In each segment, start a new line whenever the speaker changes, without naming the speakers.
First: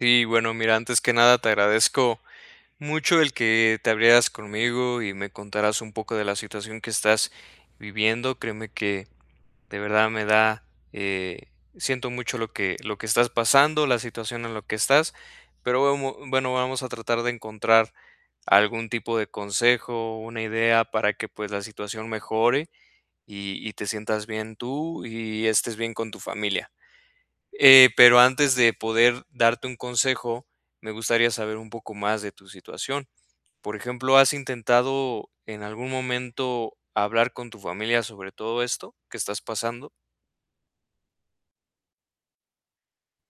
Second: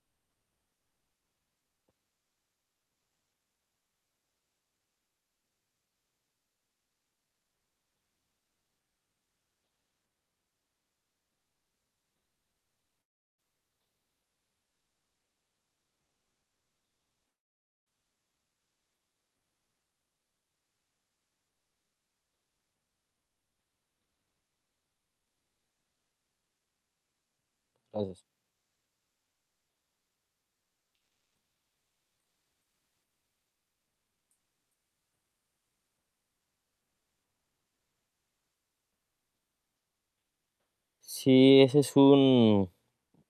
Sí, bueno, mira, antes que nada te agradezco mucho el que te abrieras conmigo y me contaras un poco de la situación que estás viviendo. Créeme que, de verdad, me da, eh, siento mucho lo que lo que estás pasando, la situación en la que estás, pero bemo bueno, vamos a tratar de encontrar algún tipo de consejo o una idea para que, pues, la situación mejore y y te sientas bien tú y estés bien con tu familia. Eh,
[unintelligible]
pero antes de poder darte un consejo, me gustaría saber un poco más de tu situación. Por ejemplo, ¿has intentado en algún momento hablar con tu familia sobre todo esto que estás pasando?
Sí, ese es un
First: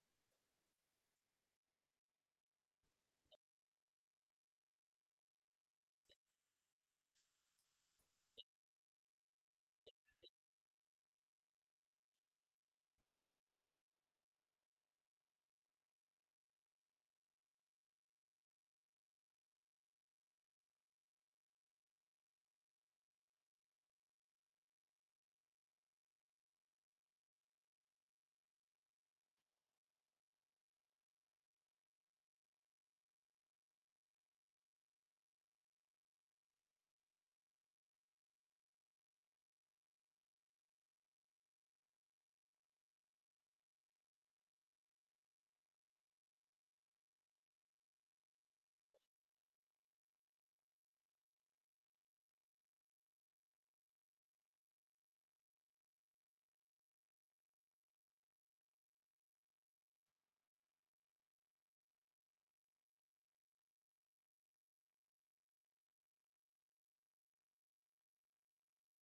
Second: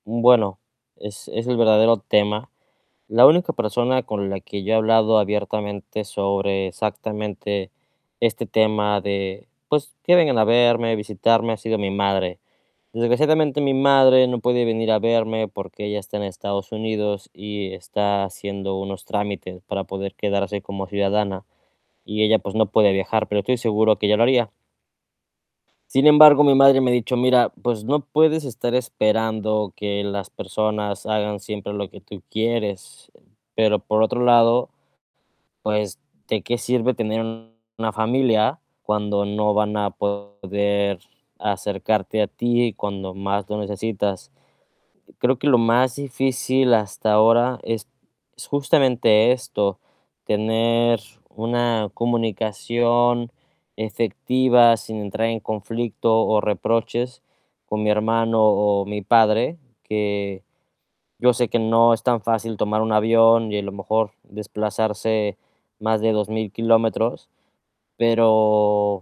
un bueno, es es el verdadero tema. La única persona con la que yo he hablado abiertamente sobre exactamente este tema de pues, que vengan a verme, visitarme, ha sido mi madre. Desgraciadamente, mi madre no puede venir a verme porque ella está en Estados Unidos y, está haciendo unos trámites para poder quedarse como ciudadana y, ella pues, no puede viajar, pero estoy seguro que ella lo haría. Sin embargo, mi madre me ha dicho: "Mira, pues no puedes estar esperando que las personas hagan siempre lo que tú quieres". Pero por otro lado, pues ¿de qué sirve tener una familia cuando no van a poder acercarte a ti cuando más lo necesitas? Creo que lo más difícil hasta ahora es es justamente esto, tener una comunicación efectiva sin entrar en conflicto o reproches con mi hermano o mi padre, que yo sé que no es tan fácil tomar un avión y, a lo mejor, desplazarse más de 2000 kilómetros. Pero